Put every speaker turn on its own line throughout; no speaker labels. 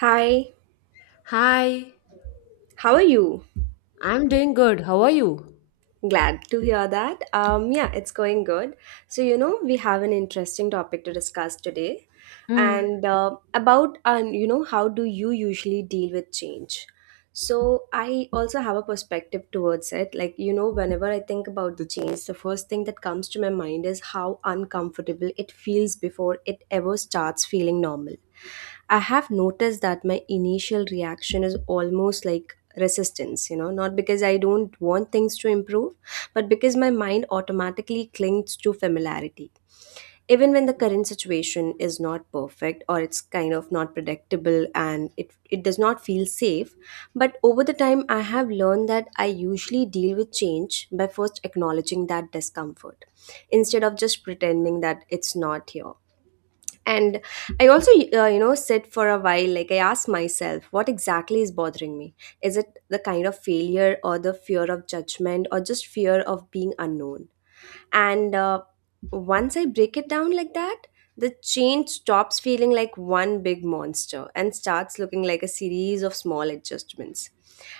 Hi,
Hi,
how are you?
I'm doing good. How are you?
Glad to hear that. Yeah, it's going good. So, we have an interesting topic to discuss today, and about, how do you usually deal with change? So, I also have a perspective towards it. Like, whenever I think about the change, the first thing that comes to my mind is how uncomfortable it feels before it ever starts feeling normal. I have noticed that my initial reaction is almost like resistance, not because I don't want things to improve, but because my mind automatically clings to familiarity. Even when the current situation is not perfect or it's kind of not predictable and it does not feel safe, but over the time I have learned that I usually deal with change by first acknowledging that discomfort instead of just pretending that it's not here. And I also sit for a while. Like, I ask myself what exactly is bothering me. Is it the kind of failure, or the fear of judgment, or just fear of being unknown? And once I break it down like that, the change stops feeling like one big monster and starts looking like a series of small adjustments.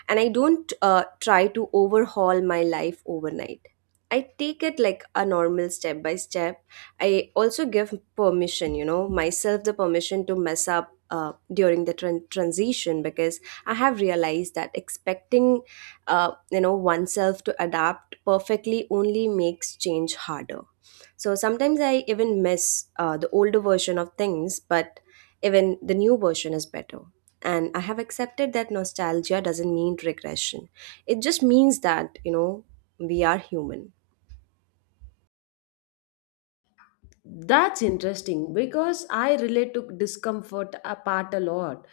And I don't try to overhaul my life overnight. I take it like a normal step by step. I also give permission, myself the permission to mess up during the transition, because I have realized that expecting oneself to adapt perfectly only makes change harder. So sometimes I even miss the older version of things, but even the new version is better. And I have accepted that nostalgia doesn't mean regression. It just means that we are human.
That's interesting because I relate to discomfort a part a lot,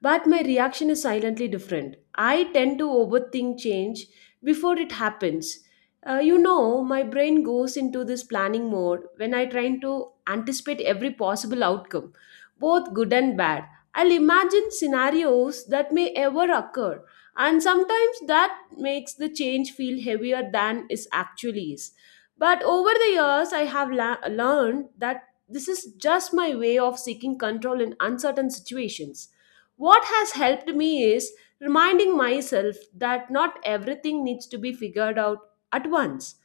but my reaction is silently different. I tend to overthink change before it happens. My brain goes into this planning mode when I try to anticipate every possible outcome, both good and bad. I'll imagine scenarios that may ever occur, and sometimes that makes the change feel heavier than it actually is. But over the years, I have learned that this is just my way of seeking control in uncertain situations. What has helped me is reminding myself that not everything needs to be figured out at once.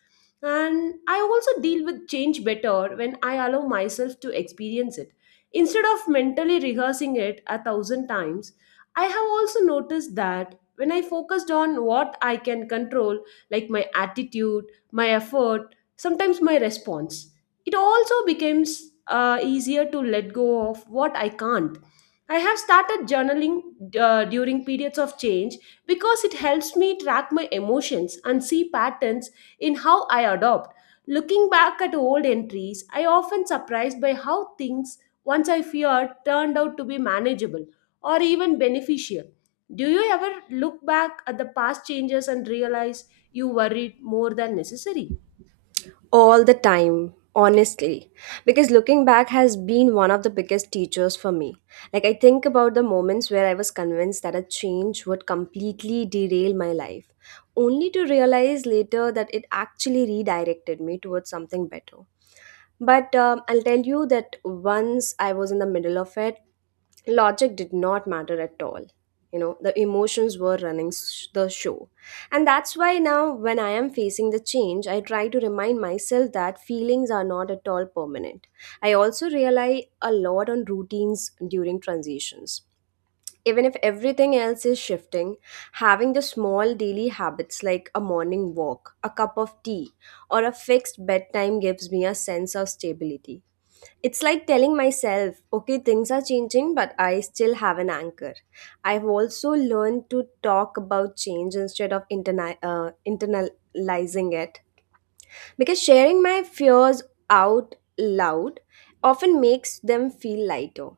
And I also deal with change better when I allow myself to experience it. Instead of mentally rehearsing it a thousand times, I have also noticed that when I focused on what I can control, like my attitude, my effort, sometimes my response, it also becomes easier to let go of what I can't. I have started journaling during periods of change because it helps me track my emotions and see patterns in how I adopt. Looking back at old entries, I often surprised by how things once I feared turned out to be manageable or even beneficial. Do you ever look back at the past changes and realize you worried more than necessary?
All the time, honestly. Because looking back has been one of the biggest teachers for me. Like, I think about the moments where I was convinced that a change would completely derail my life, only to realize later that it actually redirected me towards something better. But I'll tell you that once I was in the middle of it, logic did not matter at all. The emotions were running the show. And that's why now when I am facing the change, I try to remind myself that feelings are not at all permanent. I also rely a lot on routines during transitions. Even if everything else is shifting, having the small daily habits like a morning walk, a cup of tea, or a fixed bedtime gives me a sense of stability. It's like telling myself, okay, things are changing, but I still have an anchor. I've also learned to talk about change instead of internalizing it, because sharing my fears out loud often makes them feel lighter.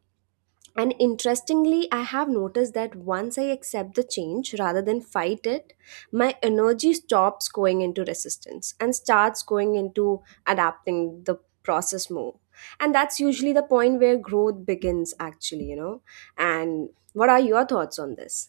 And interestingly, I have noticed that once I accept the change rather than fight it, my energy stops going into resistance and starts going into adapting the process more. And that's usually the point where growth begins, actually. And what are your thoughts on this?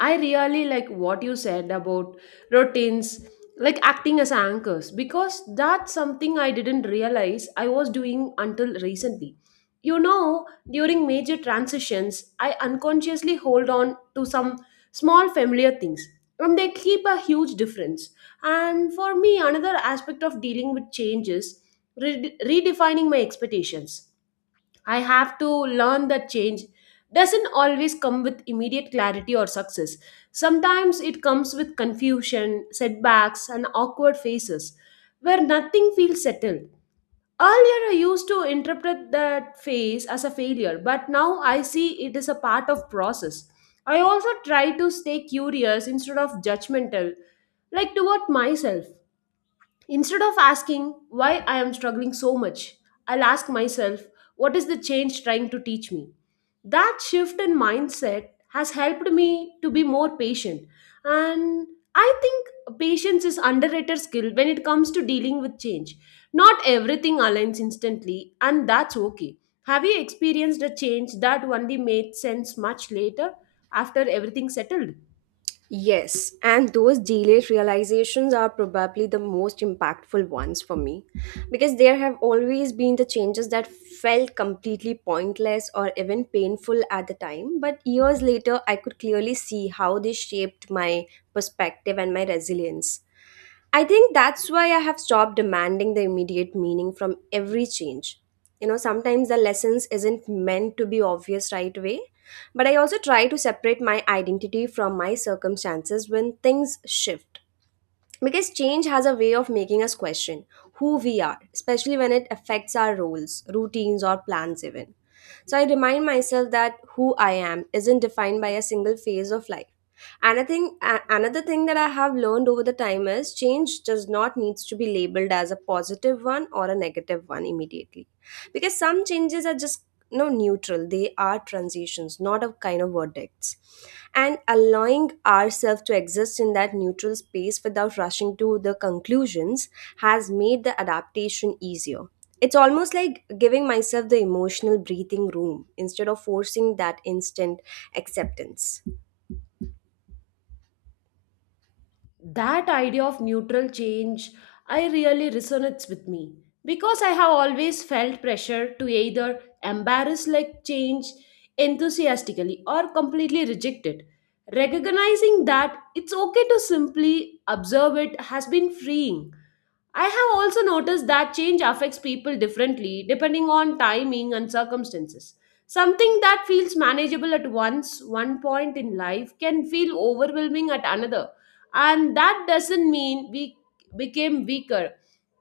I really like what you said about routines, like acting as anchors, because that's something I didn't realize I was doing until recently. You know, during major transitions, I unconsciously hold on to some small familiar things, and they keep a huge difference. And for me, another aspect of dealing with change is redefining my expectations. I have to learn that change doesn't always come with immediate clarity or success. Sometimes it comes with confusion, setbacks, and awkward phases where nothing feels settled. Earlier, I used to interpret that phase as a failure, but now I see it as a part of process. I also try to stay curious instead of judgmental, like toward myself. Instead of asking why I am struggling so much, I'll ask myself, what is the change trying to teach me? That shift in mindset has helped me to be more patient. And I think patience is underrated skill when it comes to dealing with change. Not everything aligns instantly, and that's okay. Have you experienced a change that only made sense much later after everything settled?
Yes, and those delayed realizations are probably the most impactful ones for me, because there have always been the changes that felt completely pointless or even painful at the time, but years later I could clearly see how they shaped my perspective and my resilience. I think that's why I have stopped demanding the immediate meaning from every change. You know, sometimes the lessons isn't meant to be obvious right away, but I also try to separate my identity from my circumstances when things shift. Because change has a way of making us question who we are, especially when it affects our roles, routines, or plans, even. So I remind myself that who I am isn't defined by a single phase of life. Another thing, another thing that I have learned over the time is change does not needs to be labeled as a positive one or a negative one immediately, because some changes are just no neutral. They are transitions, not a kind of verdicts, and allowing ourselves to exist in that neutral space without rushing to the conclusions has made the adaptation easier. It's almost like giving myself the emotional breathing room instead of forcing that instant acceptance.
That idea of neutral change, I really resonates with me because I have always felt pressure to either embrace like change enthusiastically or completely reject it. Recognizing that it's okay to simply observe it has been freeing. I have also noticed that change affects people differently depending on timing and circumstances. Something that feels manageable at once, one point in life, can feel overwhelming at another. And that doesn't mean we became weaker.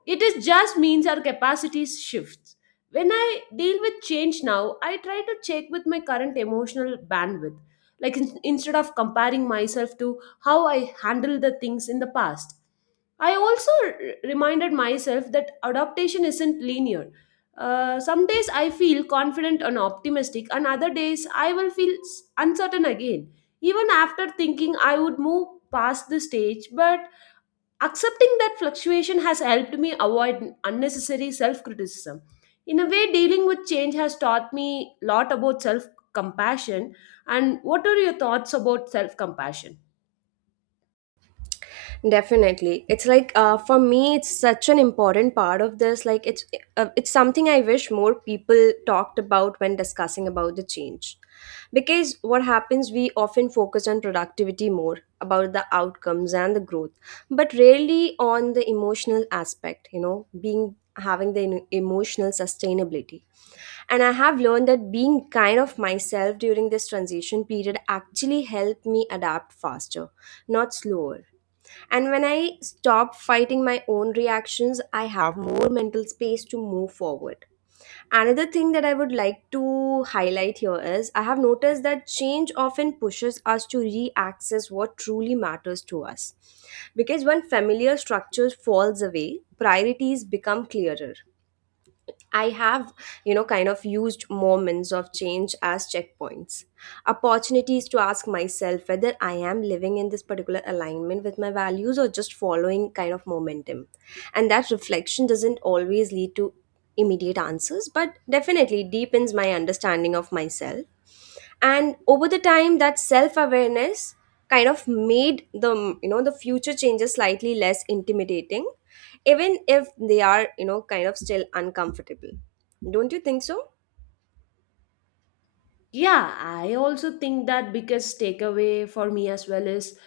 It is just means our capacities shift. When I deal with change now, I try to check with my current emotional bandwidth. Like, instead of comparing myself to how I handled the things in the past. I also reminded myself that adaptation isn't linear. Some days I feel confident and optimistic, and other days I will feel uncertain again. Even after thinking I would move past the stage, but accepting that fluctuation has helped me avoid unnecessary self criticism. In a way, dealing with change has taught me a lot about self compassion. And what are your thoughts about self compassion?
Definitely. It's like for me, it's such an important part of this. Like it's something I wish more people talked about when discussing about the change. Because what happens, we often focus on productivity more about the outcomes and the growth, but rarely on the emotional aspect. You know, being having the emotional sustainability. And I have learned that being kind of myself during this transition period actually helped me adapt faster, not slower, and when I stop fighting my own reactions, I have more mental space to move forward. Another thing that I would like to highlight here is I have noticed that change often pushes us to re-access what truly matters to us. Because when familiar structures falls away, priorities become clearer. I have, kind of used moments of change as checkpoints, opportunities to ask myself whether I am living in this particular alignment with my values or just following kind of momentum. And that reflection doesn't always lead to immediate answers, but definitely deepens my understanding of myself. And over the time, that self-awareness kind of made the you know the future changes slightly less intimidating, even if they are kind of still uncomfortable. Don't you think so?
Yeah, I also think that biggest takeaway for me as well is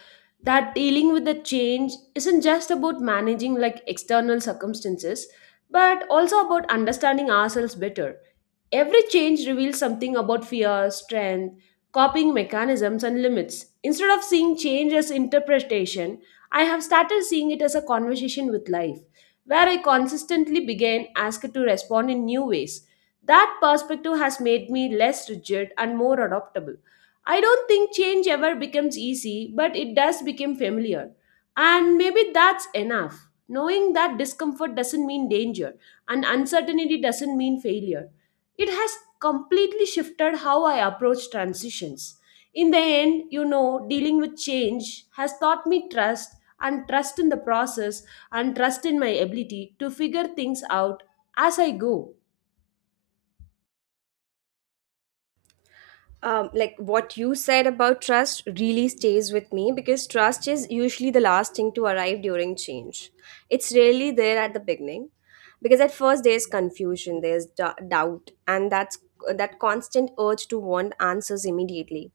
that dealing with the change isn't just about managing like external circumstances, but also about understanding ourselves better. Every change reveals something about fear, strength, coping mechanisms, and limits. Instead of seeing change as interpretation, I have started seeing it as a conversation with life, where I consistently begin asked to respond in new ways. That perspective has made me less rigid and more adaptable. I don't think change ever becomes easy, but it does become familiar. And maybe that's enough. Knowing that discomfort doesn't mean danger and uncertainty doesn't mean failure, it has completely shifted how I approach transitions. In the end, you know, dealing with change has taught me trust, and trust in the process, and trust in my ability to figure things out as I go.
Um, like what you said about trust really stays with me, because trust is usually the last thing to arrive during change. It's rarely there at the beginning, because at first there's confusion, there's doubt, and that's that constant urge to want answers immediately.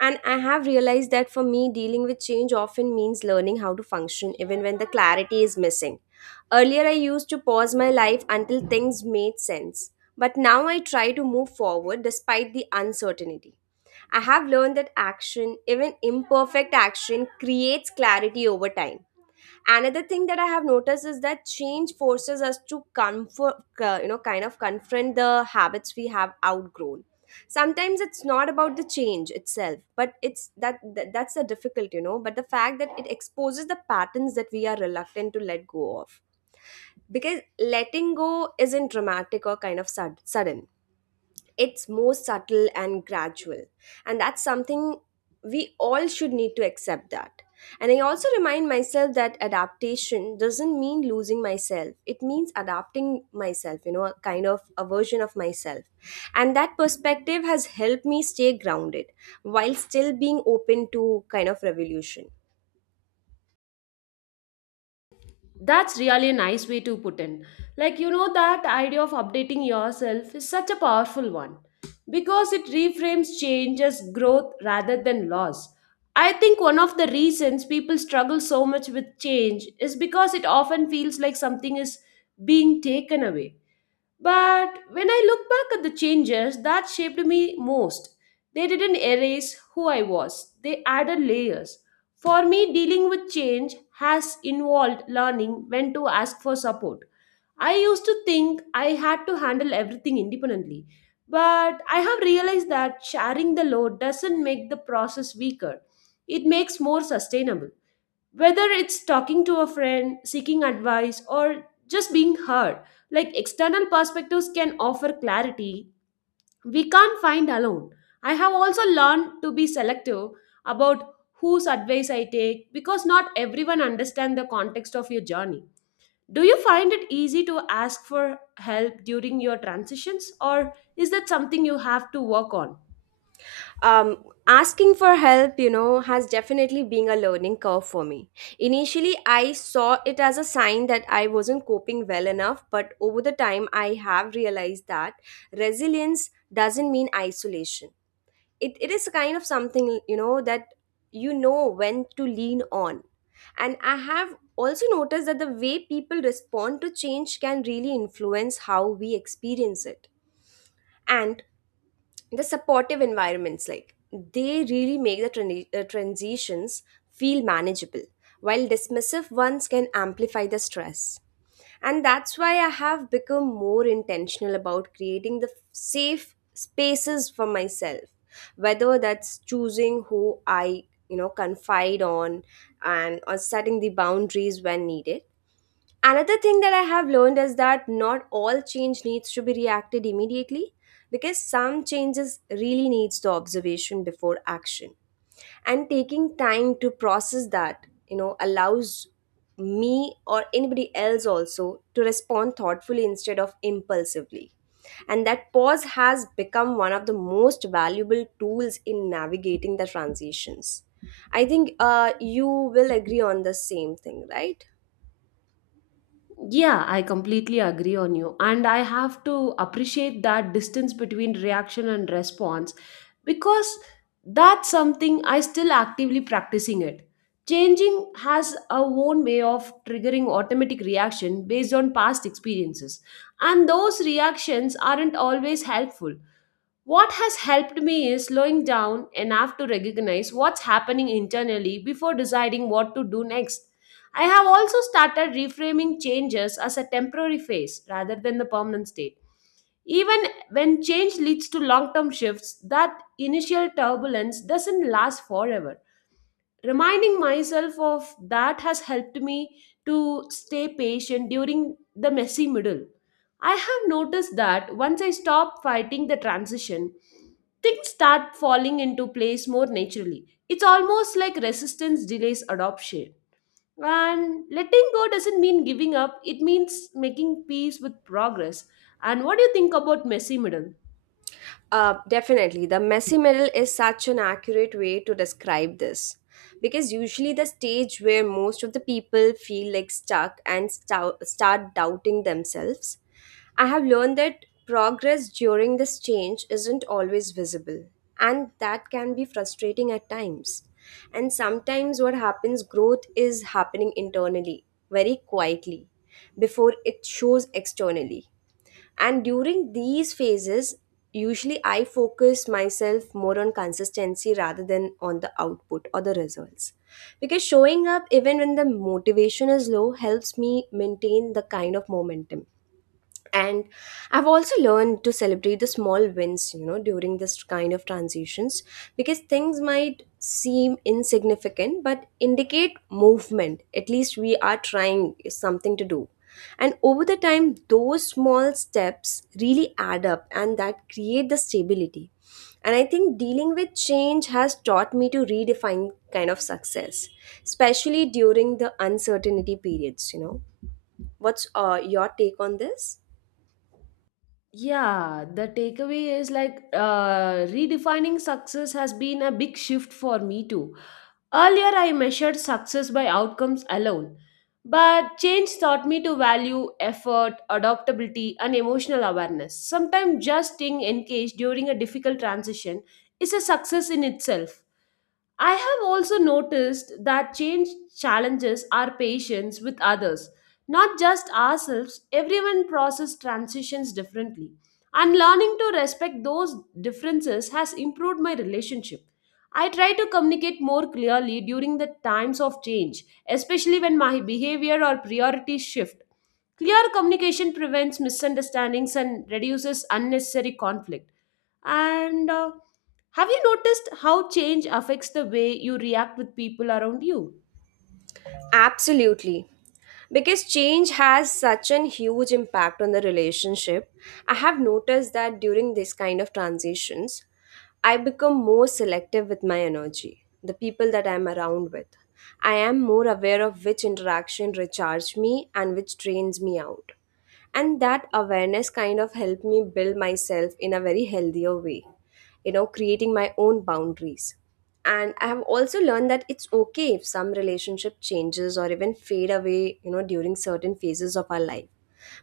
And I have realized that for me, dealing with change often means learning how to function even when the clarity is missing. Earlier, I used to pause my life until things made sense, but now I try to move forward despite the uncertainty. I have learned that action, even imperfect action, creates clarity over time. Another thing that I have noticed is that change forces us to comfort, kind of confront the habits we have outgrown. Sometimes it's not about the change itself, but it's that's the difficult. But the fact that it exposes the patterns that we are reluctant to let go of, because letting go isn't dramatic or kind of sudden. It's more subtle and gradual, and that's something we all should need to accept that. And I also remind myself that adaptation doesn't mean losing myself, it means adapting myself, a kind of a version of myself. And that perspective has helped me stay grounded while still being open to kind of revolution.
That's really a nice way to put in. Like, you know, that idea of updating yourself is such a powerful one because it reframes change as growth rather than loss. I think one of the reasons people struggle so much with change is because it often feels like something is being taken away, but when I look back at the changes that shaped me most, they didn't erase who I was, they added layers. For me, dealing with change has involved learning when to ask for support. I used to think I had to handle everything independently, but I have realized that sharing the load doesn't make the process weaker, it makes more sustainable, whether it's talking to a friend, seeking advice, or just being heard. Like external perspectives can offer clarity we can't find alone. I have also learned to be selective about whose advice I take because not everyone understands the context of your journey. Do you find it easy to ask for help during your transitions, or is that something you have to work on?
Um, asking for help, has definitely been a learning curve for me. Initially I saw it as a sign that I wasn't coping well enough, but over the time I have realized that resilience doesn't mean isolation. It is kind of something, that you know when to lean on. And I have also noticed that the way people respond to change can really influence how we experience it. And the supportive environments, like, they really make the transitions feel manageable, while dismissive ones can amplify the stress. And that's why I have become more intentional about creating the safe spaces for myself, whether that's choosing who I confide on, and or setting the boundaries when needed. Another thing that I have learned is that not all change needs to be reacted immediately, because some changes really needs the observation before action. And taking time to process that, allows me or anybody else also to respond thoughtfully instead of impulsively. And that pause has become one of the most valuable tools in navigating the transitions. I think you will agree on the same thing, right?
Yeah, I completely agree on you. And I have to appreciate that distance between reaction and response because that's something I still actively practicing it. Changing has a own way of triggering automatic reaction based on past experiences. And those reactions aren't always helpful. What has helped me is slowing down enough to recognize what's happening internally before deciding what to do next. I have also started reframing changes as a temporary phase rather than the permanent state. Even when change leads to long term shifts, that initial turbulence doesn't last forever. Reminding myself of that has helped me to stay patient during the messy middle. I have noticed that once I stop fighting the transition, things start falling into place more naturally. It's almost like resistance delays adoption. And letting go doesn't mean giving up, it means making peace with progress. And what do you think about messy middle?
Definitely. The messy middle is such an accurate way to describe this. Because usually the stage where most of the people feel like stuck and start doubting themselves. I have learned that progress during this change isn't always visible, and that can be frustrating at times. And sometimes, what happens, growth is happening internally, very quietly, before it shows externally. And during these phases, usually I focus myself more on consistency rather than on the output or the results, because showing up even when the motivation is low helps me maintain the kind of momentum. And I've also learned to celebrate the small wins, during this kind of transitions, because things might seem insignificant but indicate movement. At least we are trying something to do. And over the time, those small steps really add up, and that create the stability. And I think dealing with change has taught me to redefine kind of success, especially during the uncertainty periods. What's your take on this?
Yeah, the takeaway is like redefining success has been a big shift for me too. Earlier, I measured success by outcomes alone, but change taught me to value effort, adaptability, and emotional awareness. Sometimes just staying engaged during a difficult transition is a success in itself. I have also noticed that change challenges our patience with others, not just ourselves. Everyone process transitions differently, and learning to respect those differences has improved my relationship. I try to communicate more clearly during the times of change, especially when my behavior or priorities shift. Clear communication prevents misunderstandings and reduces unnecessary conflict. And have you noticed how change affects the way you react with people around you?
Absolutely. Because change has such an huge impact on the relationship, I have noticed that during this kind of transitions, I become more selective with my energy, the people that I'm around with. I am more aware of which interaction recharge me and which drains me out, and that awareness kind of helped me build myself in a very healthier way, creating my own boundaries. And I have also learned that it's okay if some relationship changes or even fade away during certain phases of our life,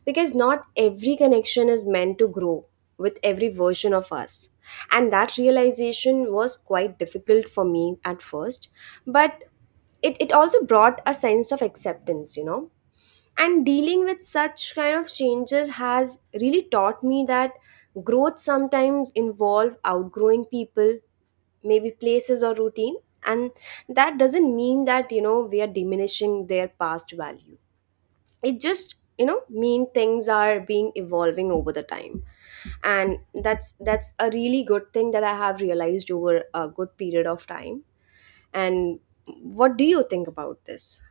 because not every connection is meant to grow with every version of us. And that realization was quite difficult for me at first, but it also brought a sense of acceptance. And dealing with such kind of changes has really taught me that growth sometimes involve outgrowing people, maybe places or routine. And that doesn't mean that we are diminishing their past value. It just mean things are being evolving over the time. And that's a really good thing that I have realized over a good period of time. And what do you think about this?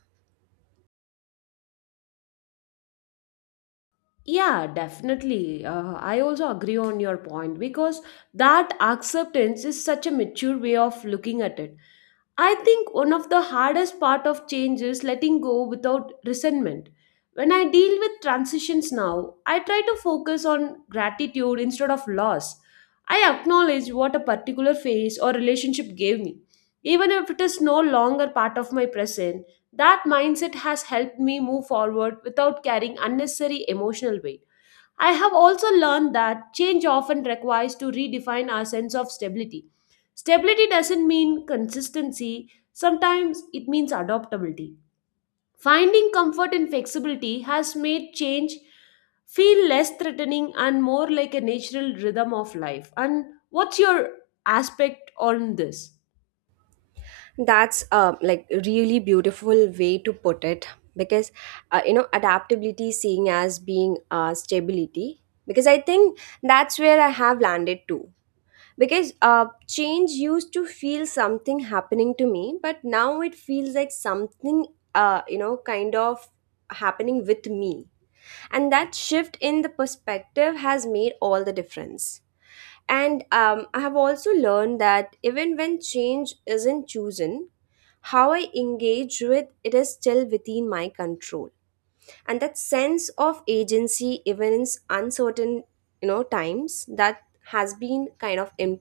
Yeah, definitely. I also agree on your point because that acceptance is such a mature way of looking at it. I think one of the hardest part of change is letting go without resentment. When I deal with transitions now, I try to focus on gratitude instead of loss. I acknowledge what a particular phase or relationship gave me, even if it is no longer part of my present. That mindset has helped me move forward without carrying unnecessary emotional weight. I have also learned that change often requires to redefine our sense of stability. Stability doesn't mean consistency, sometimes it means adaptability. Finding comfort in flexibility has made change feel less threatening and more like a natural rhythm of life. And what's your aspect on this?
That's like really beautiful way to put it, because adaptability seeing as being stability, because I think that's where I have landed too. Because change used to feel something happening to me, but now it feels like something kind of happening with me. And that shift in the perspective has made all the difference. And I have also learned that even when change isn't chosen, how I engage with it is still within my control. And that sense of agency, even in uncertain, times, that has been kind of